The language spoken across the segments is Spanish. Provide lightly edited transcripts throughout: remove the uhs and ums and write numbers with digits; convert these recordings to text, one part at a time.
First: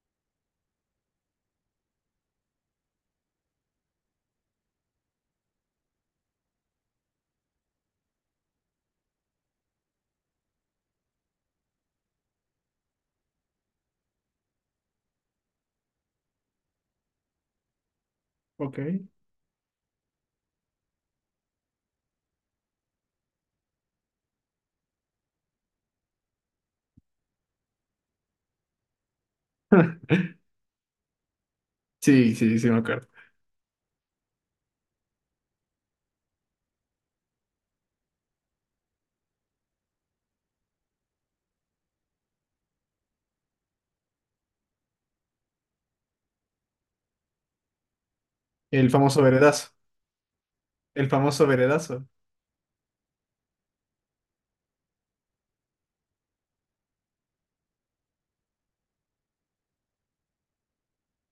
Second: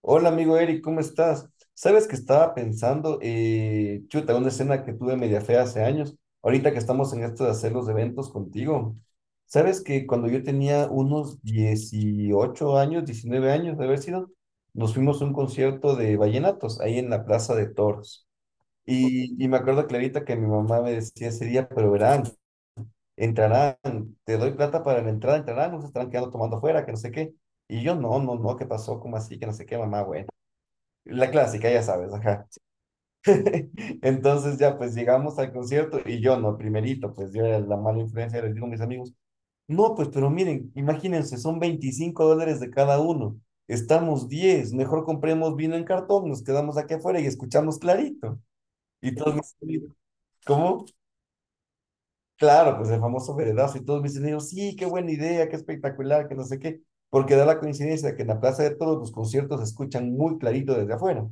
Hola amigo Eric, ¿cómo estás? Sabes que estaba pensando, chuta, una escena que tuve media fea hace años, ahorita que estamos en esto de hacer los eventos contigo. Sabes que cuando yo tenía unos 18 años, 19 años de haber sido, nos fuimos a un concierto de vallenatos ahí en la Plaza de Toros. Ok. Y me acuerdo clarita que mi mamá me decía ese día, pero verán, entrarán, te doy plata para la entrada, entrarán, nos estarán quedando tomando afuera, que no sé qué. Y yo, no, no, no, ¿qué pasó? ¿Cómo así? Que no sé qué, mamá, bueno. La clásica, ya sabes, Sí, ajá. sí, sí, me acuerdo. Entonces ya pues llegamos al concierto y yo no, primerito, pues yo era la mala influencia, les digo a mis amigos, no, pues pero miren, imagínense, son $25 de cada uno, estamos 10 mejor compremos vino en cartón, nos quedamos aquí afuera y escuchamos clarito. El Y famoso todos mis veredazo. amigos, ¿cómo? El famoso veredazo. Claro, pues el famoso veredazo y todos mis amigos, sí, qué buena idea, qué espectacular, que no sé qué, porque da la coincidencia que en la Plaza de Todos los conciertos se escuchan muy clarito desde afuera.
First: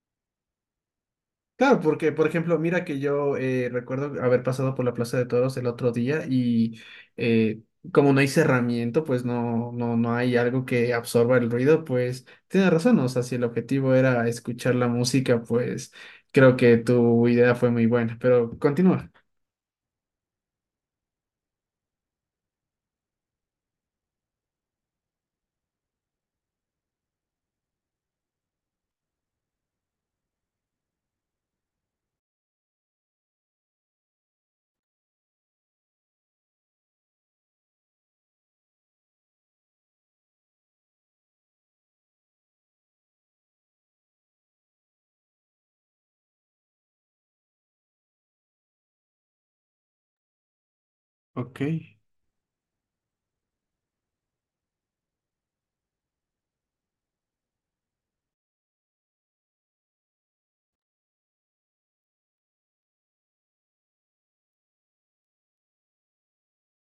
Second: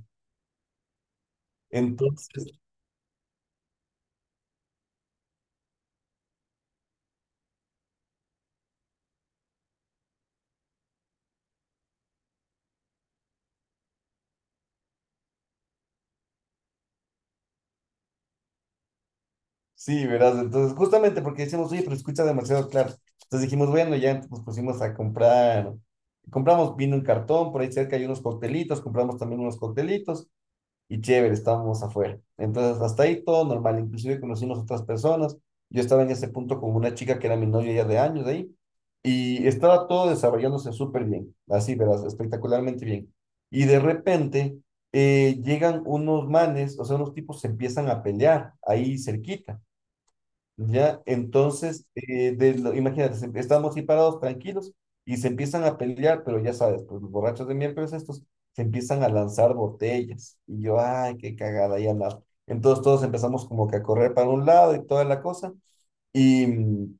Claro, porque, por Entonces... ejemplo, mira que yo recuerdo haber pasado por la Plaza de Toros el otro día y eh, como no hay cerramiento, pues no hay algo que absorba el ruido, pues tienes razón. O sea, si el objetivo era escuchar la música, pues creo que tu idea fue muy buena. Pero continúa. Sí, verás, entonces justamente porque decíamos, oye, pero escucha demasiado claro. Entonces dijimos, bueno, ya nos pusimos a comprar, compramos vino en cartón, por ahí cerca hay unos coctelitos, compramos también unos coctelitos y chévere, estábamos afuera. Entonces hasta ahí todo normal, inclusive conocimos otras personas. Yo estaba en ese punto con una chica que era mi novia ya de años de ahí y estaba todo desarrollándose súper bien, así, verás, espectacularmente bien. Y de repente llegan unos manes, o sea, unos tipos se empiezan a pelear ahí cerquita. Ya, Ok. entonces, imagínate, estamos así parados, tranquilos, y se empiezan a pelear, pero ya sabes, pues los borrachos de miércoles estos se empiezan a lanzar botellas. Y yo, ay, qué cagada, ya nada. Entonces todos empezamos como que a correr para un lado y toda la cosa. Y, mm,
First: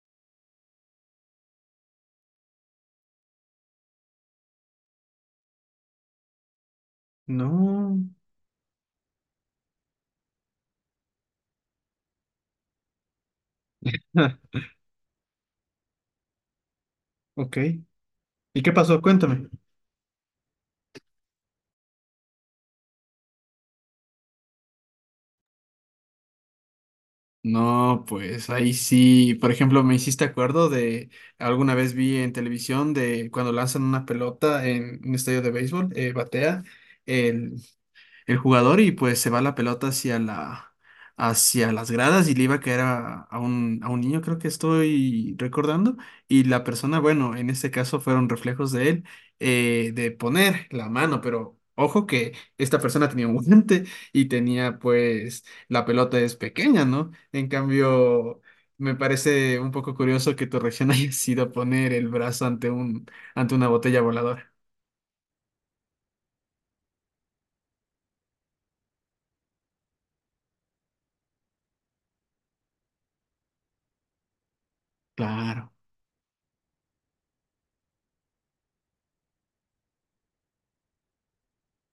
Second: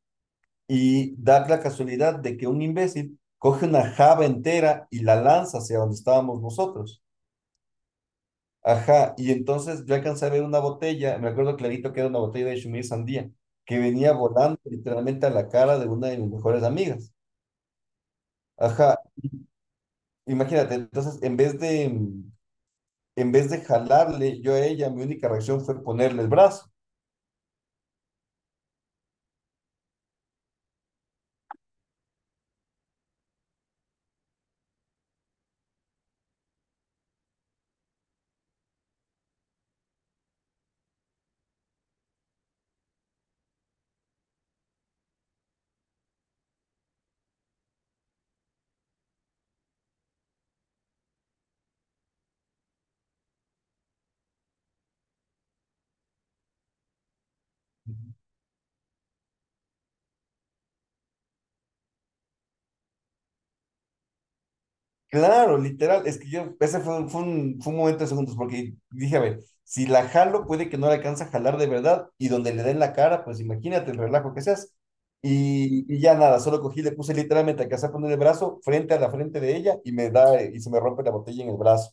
y da la casualidad de que un imbécil coge una jaba entera y la lanza hacia donde estábamos nosotros. No. Ajá, y entonces yo alcancé a ver una botella, me acuerdo clarito que era una botella de Shumir Sandía, que venía Ah, volando literalmente a la cara de una de mis mejores amigas. ok. ¿Y qué Ajá, pasó? Cuéntame. imagínate, entonces en vez de jalarle yo a ella, mi única reacción fue ponerle el brazo. No, pues ahí sí, por ejemplo, me hiciste acuerdo alguna vez vi en televisión de cuando lanzan una pelota en un estadio de béisbol, batea, el jugador y pues se va la pelota hacia hacia las gradas y le iba a caer a un niño, creo que estoy recordando, y la persona, bueno, en este caso fueron reflejos de él, de poner la mano, pero Ojo que esta persona tenía un guante y tenía pues la pelota es pequeña, ¿no? En cambio, me parece un poco curioso que tu reacción haya sido poner el brazo ante ante una botella voladora. Claro, literal, es que yo, ese fue, un, fue un momento de segundos, porque dije, a ver, si la jalo, puede que no la alcance a jalar de verdad, y donde le den la cara, pues imagínate el relajo que seas. Claro. Y ya nada, solo cogí, le puse literalmente, alcancé a poner el brazo frente a la frente de ella, y me da, y se me rompe la botella en el brazo.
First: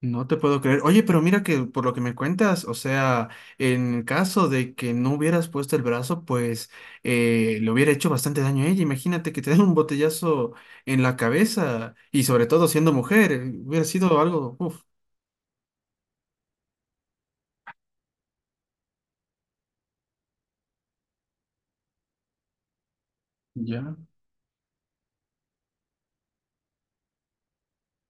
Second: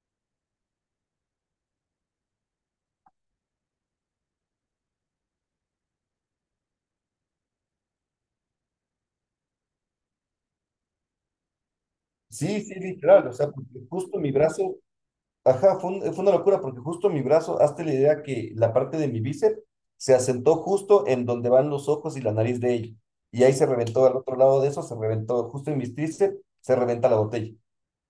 No te puedo creer. Oye, pero mira que por lo que me cuentas, o sea, en caso de que no hubieras puesto el brazo, pues le hubiera hecho bastante daño a ella. Imagínate que te den un botellazo en la cabeza y sobre Sí, todo sí, siendo literal, mujer, o sea, porque hubiera sido justo mi algo, brazo uf. ajá, fue, un- fue una locura porque justo mi brazo, hazte la idea que la parte de mi bíceps se asentó justo en donde van los ojos y la nariz de ella. Y ahí se Ya. reventó, al otro lado de eso se reventó, justo en mis tríceps se reventa la botella.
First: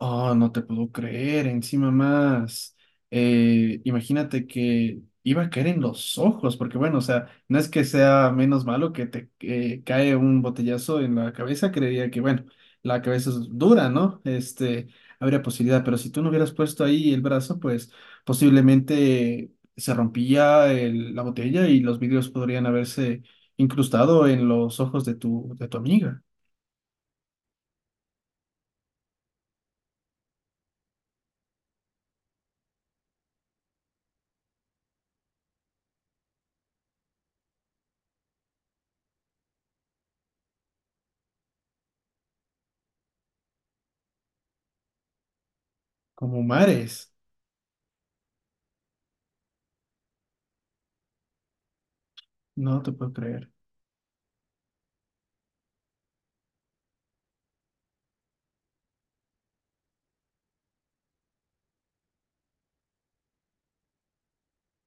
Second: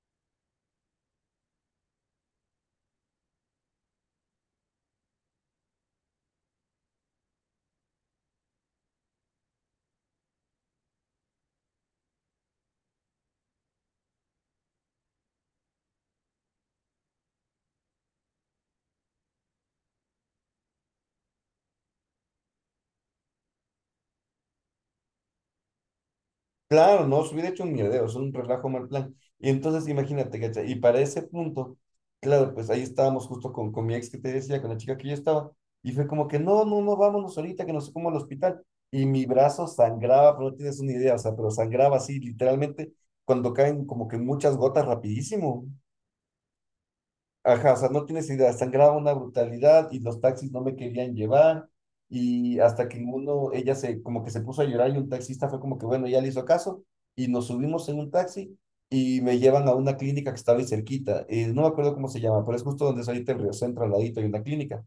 Oh, no te puedo creer, encima más. Imagínate que iba a caer en los ojos, porque bueno, o sea, no es que sea menos malo que te cae un botellazo en la cabeza, creería que bueno, la cabeza es dura, ¿no? Este, habría posibilidad, pero si tú no hubieras puesto ahí el brazo, pues posiblemente se rompía la botella y los vidrios podrían haberse incrustado en los ojos de de tu amiga, Claro, no, se hubiera hecho un mierdero, es un relajo mal plan. Y entonces imagínate, ¿cachai? Y para ese punto, claro, pues ahí estábamos justo con mi ex que te decía, con la chica que yo estaba, y fue como que no, no, no, vámonos ahorita, que no sé cómo al hospital. Y mi brazo sangraba, pero no tienes una idea, o sea, pero sangraba así, literalmente, cuando caen como que muchas gotas rapidísimo. como mares. Ajá, o sea, no tienes idea, sangraba una brutalidad y los taxis no me querían llevar y No hasta te que en puedo creer. uno, ella se, como que se puso a llorar y un taxista fue como que, bueno, ya le hizo caso y nos subimos en un taxi y me llevan a una clínica que estaba ahí cerquita, no me acuerdo cómo se llama, pero es justo donde es ahorita el Río Centro, al ladito hay una clínica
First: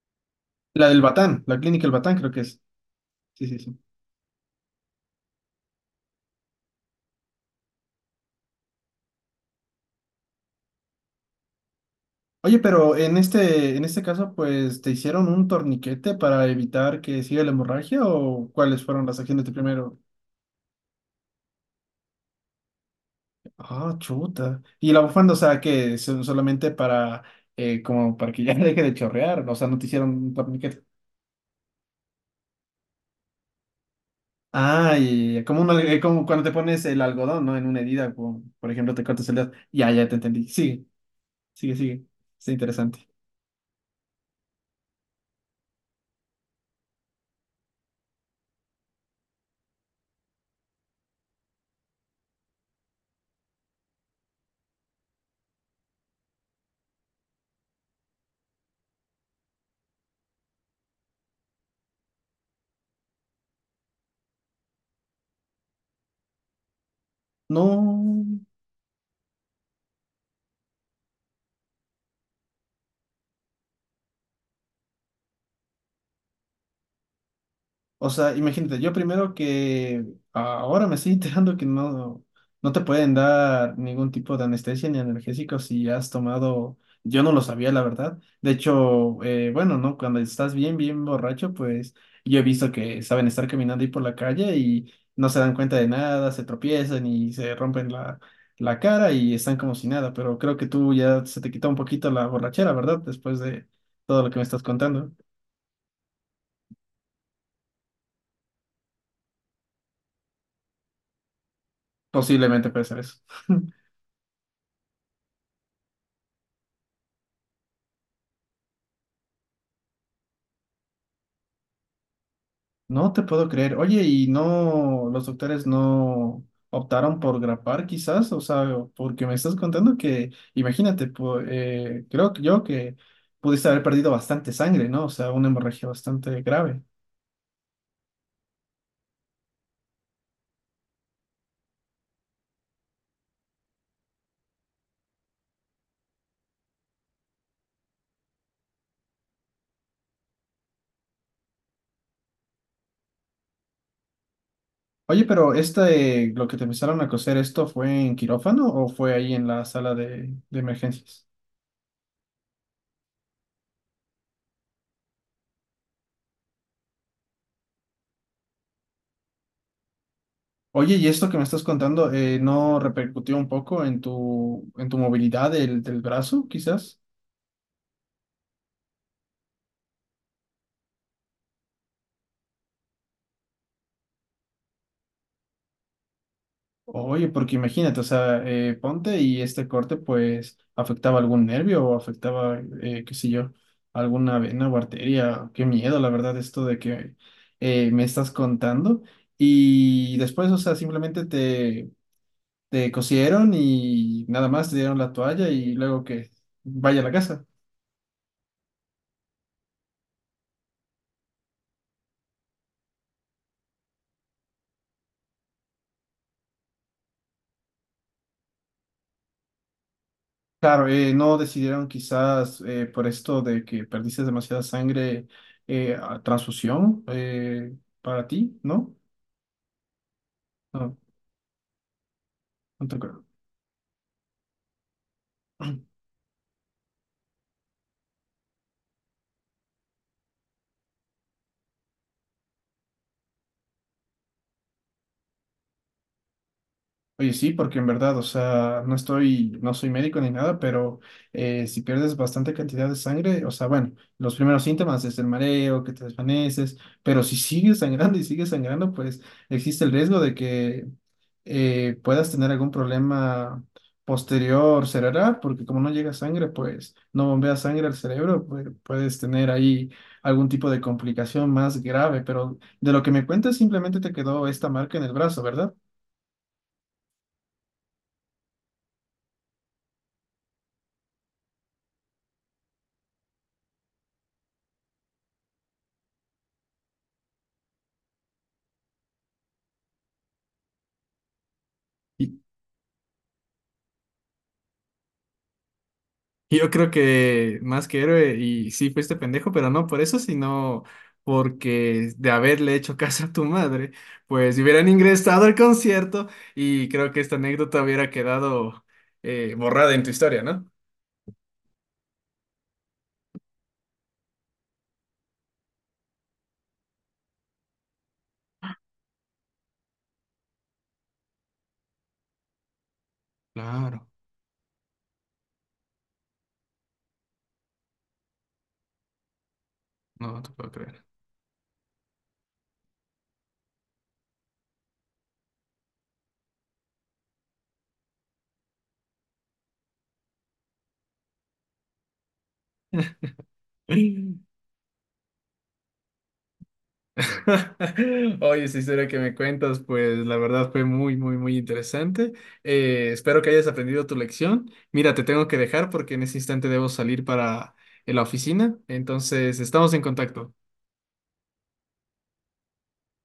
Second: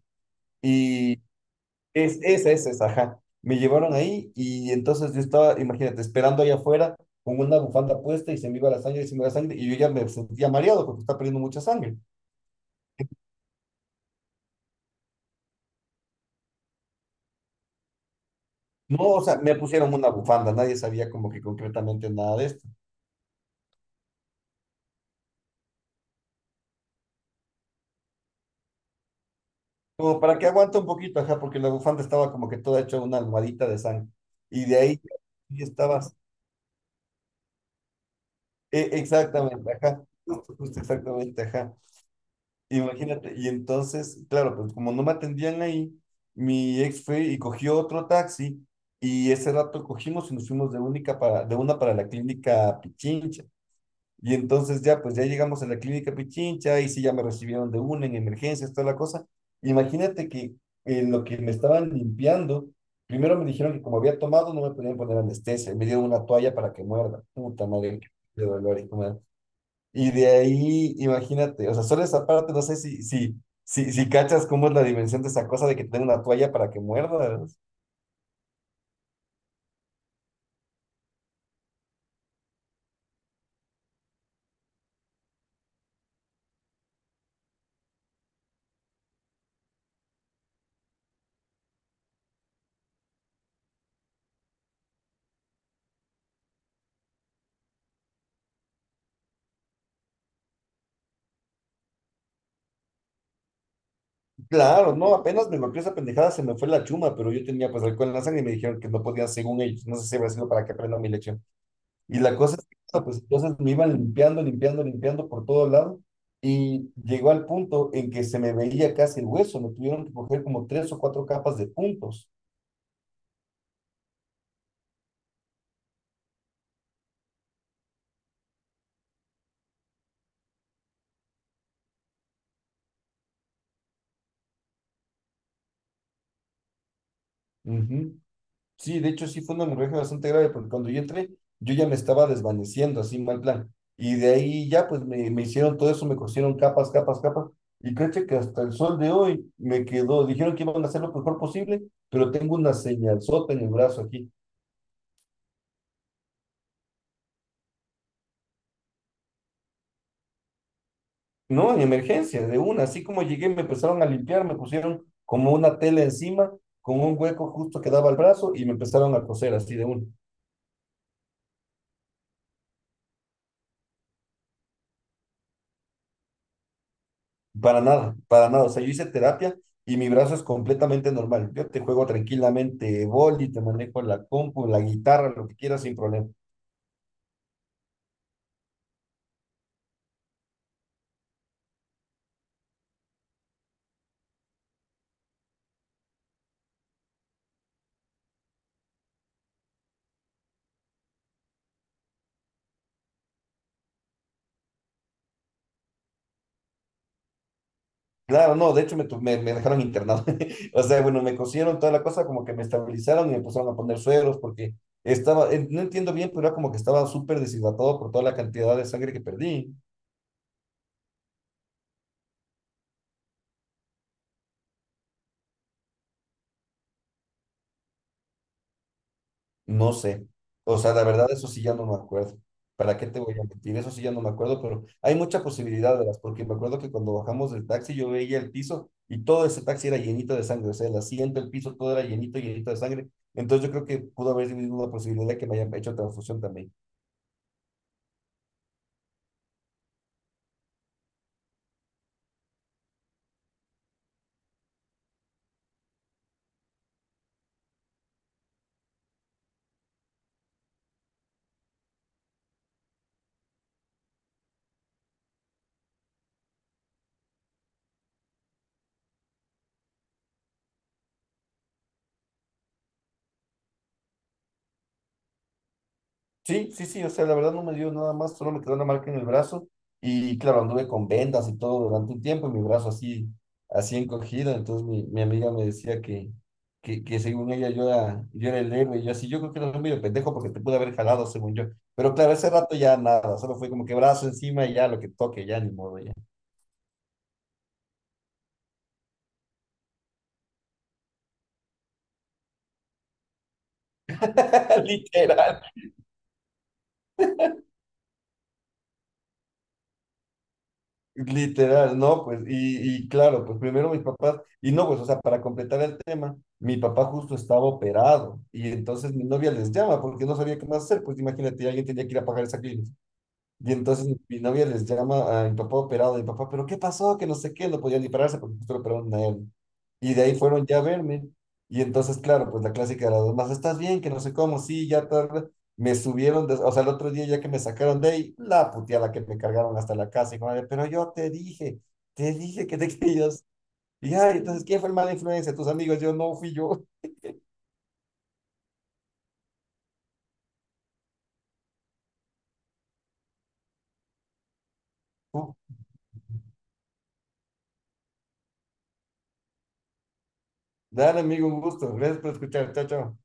La del y Batán, la clínica El Batán creo que es. es esa, ajá. Sí, Me sí, sí. llevaron ahí y entonces yo estaba, imagínate, esperando allá afuera con una bufanda puesta y se me iba la sangre y se me iba la sangre y yo ya me sentía mareado porque estaba perdiendo mucha sangre. Oye, pero en en este caso, pues, ¿te hicieron un torniquete para evitar que siga la hemorragia o cuáles No, fueron las o sea, acciones de me pusieron primero? una bufanda, nadie sabía como que concretamente nada de esto. Ah, chuta. Y la bufanda, o sea, que son solamente para, como para que ya deje de chorrear, o sea, no te hicieron Como un para que aguante torniquete. un poquito, ajá, porque la bufanda estaba como que toda hecha una almohadita de sangre. Y de Ah, ahí y como, y estabas. como cuando te pones el algodón, ¿no? En una herida, como, por E- ejemplo, te cortas el dedo. exactamente, Ya, ajá. ya te entendí. Justo, justo, Sigue, exactamente, ajá. sigue, sigue. Está interesante. Imagínate. Y entonces, claro, pues como no me atendían ahí, mi ex fue y cogió otro taxi. Y ese rato cogimos y nos fuimos de única para, de una para la clínica Pichincha. Y entonces ya, pues ya llegamos a la clínica Pichincha, y sí ya me recibieron de una en emergencias, toda la cosa. Imagínate que lo que me estaban limpiando, primero me dijeron que como había tomado no me podían poner anestesia, y me dieron una toalla para que muerda. Puta madre, No. qué dolor y cómo era. Y de ahí, imagínate, o sea, solo esa parte, no sé si cachas cómo es la dimensión de esa cosa de que te den una toalla para que muerda, ¿no? O sea, imagínate, yo primero que ahora me estoy enterando que no te pueden dar ningún tipo de anestesia ni analgésico si has tomado, yo no lo sabía, la verdad. De hecho, bueno, ¿no? Cuando estás bien, bien borracho, pues yo he visto que saben estar caminando ahí por la calle y no se dan cuenta de nada, se tropiezan y se rompen la cara y están como si nada, pero creo que tú ya se te quitó un poquito la borrachera, ¿verdad? Después de todo lo que me estás Claro, contando. no, apenas me golpeó esa pendejada, se me fue la chuma, pero yo tenía pues alcohol en la sangre y me dijeron que no podía, según ellos, no sé si habrá sido para que aprenda mi lección. Y la cosa es Posiblemente que, puede ser no, eso. pues entonces me iban limpiando por todo lado y llegó al punto en que se me veía casi el hueso, me tuvieron que coger como tres o cuatro capas de puntos. No te puedo creer. Oye, ¿y no los doctores no optaron por grapar quizás? O sea, porque me estás contando que, imagínate, creo que yo que pudiste haber perdido bastante sangre, ¿no? O sea, una hemorragia bastante grave. Ujú. Sí, de hecho sí fue una hemorragia bastante grave porque cuando yo entré yo ya me estaba desvaneciendo, así mal plan. Y de ahí ya pues me hicieron todo eso, me cosieron capas, capas, capas. Y créete que hasta el sol de hoy me quedó, dijeron que iban a hacer lo mejor posible, pero tengo una señalzota en el brazo aquí. Oye, pero este, lo que te empezaron a coser, ¿esto fue en quirófano o fue ahí en la sala de emergencias? No, en emergencia, de una. Así como llegué me empezaron a limpiar, me pusieron como una tela encima, con un hueco justo que daba al brazo y me empezaron a coser así de una. Oye, ¿y esto que me estás contando, no repercutió un poco en en tu movilidad del brazo, quizás? Para nada, para nada. O sea, yo hice terapia y mi brazo es completamente normal. Yo te juego tranquilamente boli, te manejo la compu, la guitarra, lo que quieras sin problema. Oye, porque imagínate, o sea, ponte y este corte pues afectaba algún nervio o afectaba, qué sé yo, alguna vena o arteria. Qué miedo, la verdad, esto de que me estás contando. Y después, o sea, simplemente te cosieron y nada más te dieron la toalla y luego que vaya a la casa. Claro, no, de hecho me dejaron internado. O sea, bueno, me cosieron toda la cosa, como que me estabilizaron y me pusieron a poner sueros porque estaba, no entiendo bien, pero era como que estaba súper deshidratado por toda la cantidad de sangre que perdí. Claro, no decidieron quizás por esto de que perdiste demasiada sangre, a transfusión para ti, ¿no? No sé. O sea, No, la verdad, eso sí ya no me acuerdo. no te ¿Para qué te acuerdo. voy a mentir? Eso sí ya no me acuerdo, pero hay mucha posibilidad, verás, porque me acuerdo que cuando bajamos del taxi yo veía el piso y todo ese taxi era llenito de sangre. O sea, el asiento, el piso, todo era llenito, llenito de sangre. Entonces yo creo que pudo haber sido una posibilidad de que me hayan hecho transfusión también. Oye, sí, porque en verdad, o sea, no soy médico ni nada, pero si pierdes bastante cantidad de sangre, o sea, bueno, los primeros síntomas es el mareo, que te desvaneces, pero si sigues sangrando y sigues sangrando, pues existe el riesgo de que puedas tener algún problema posterior cerebral, porque como no llega sangre, pues no bombea sangre al cerebro, pues, puedes tener ahí algún tipo de complicación más grave, pero de lo que me cuentas, simplemente te quedó esta marca en el brazo, ¿verdad? Sí, sí, sí, o sea, la verdad no me dio nada más, solo me quedó una marca en el brazo y claro, anduve con vendas y todo durante un tiempo y mi brazo así, así encogido, entonces mi amiga me decía que, que según ella yo era el héroe y yo así, yo creo que era medio pendejo porque te pude haber jalado según yo, pero Y- claro, ese rato ya nada, solo fue como que brazo encima y ya lo que toque, ya ni modo, ya, Yo creo que más que héroe, y sí fuiste pendejo, pero no por eso, sino porque de haberle hecho caso a tu madre, pues si hubieran ingresado al literal. concierto y creo que esta anécdota hubiera quedado borrada en tu historia, ¿no? Literal, no, pues, y claro, pues primero mis papás, y no, pues, o sea, para completar el tema, mi papá justo estaba operado, y entonces mi novia les llama porque no sabía qué más hacer, pues imagínate, alguien tenía que ir a pagar esa clínica. Y Claro, entonces mi novia les llama a mi papá operado, y papá, ¿pero qué pasó? Que no sé qué, no podían ni pararse porque justo lo operaron a él. Y de ahí no te fueron puedo ya a creer. verme. Y entonces, claro, pues la clásica de las demás, ¿estás bien? Que no sé cómo, sí, ya tarde. Me subieron, de- o sea, el otro día ya que me sacaron de ahí, la puteada la que me cargaron hasta la casa. Y como, pero yo te dije que te querías. Y ay, entonces, ¿quién fue el mala influencia? Tus amigos, yo no fui yo. Oye, esa historia que me cuentas, pues la verdad fue muy, muy, muy interesante. Espero que hayas aprendido tu lección. Mira, te tengo que dejar porque en ese instante debo salir para la oficina. Entonces, estamos en contacto. Dale, amigo, un gusto. Gracias por escuchar. Chao, chao.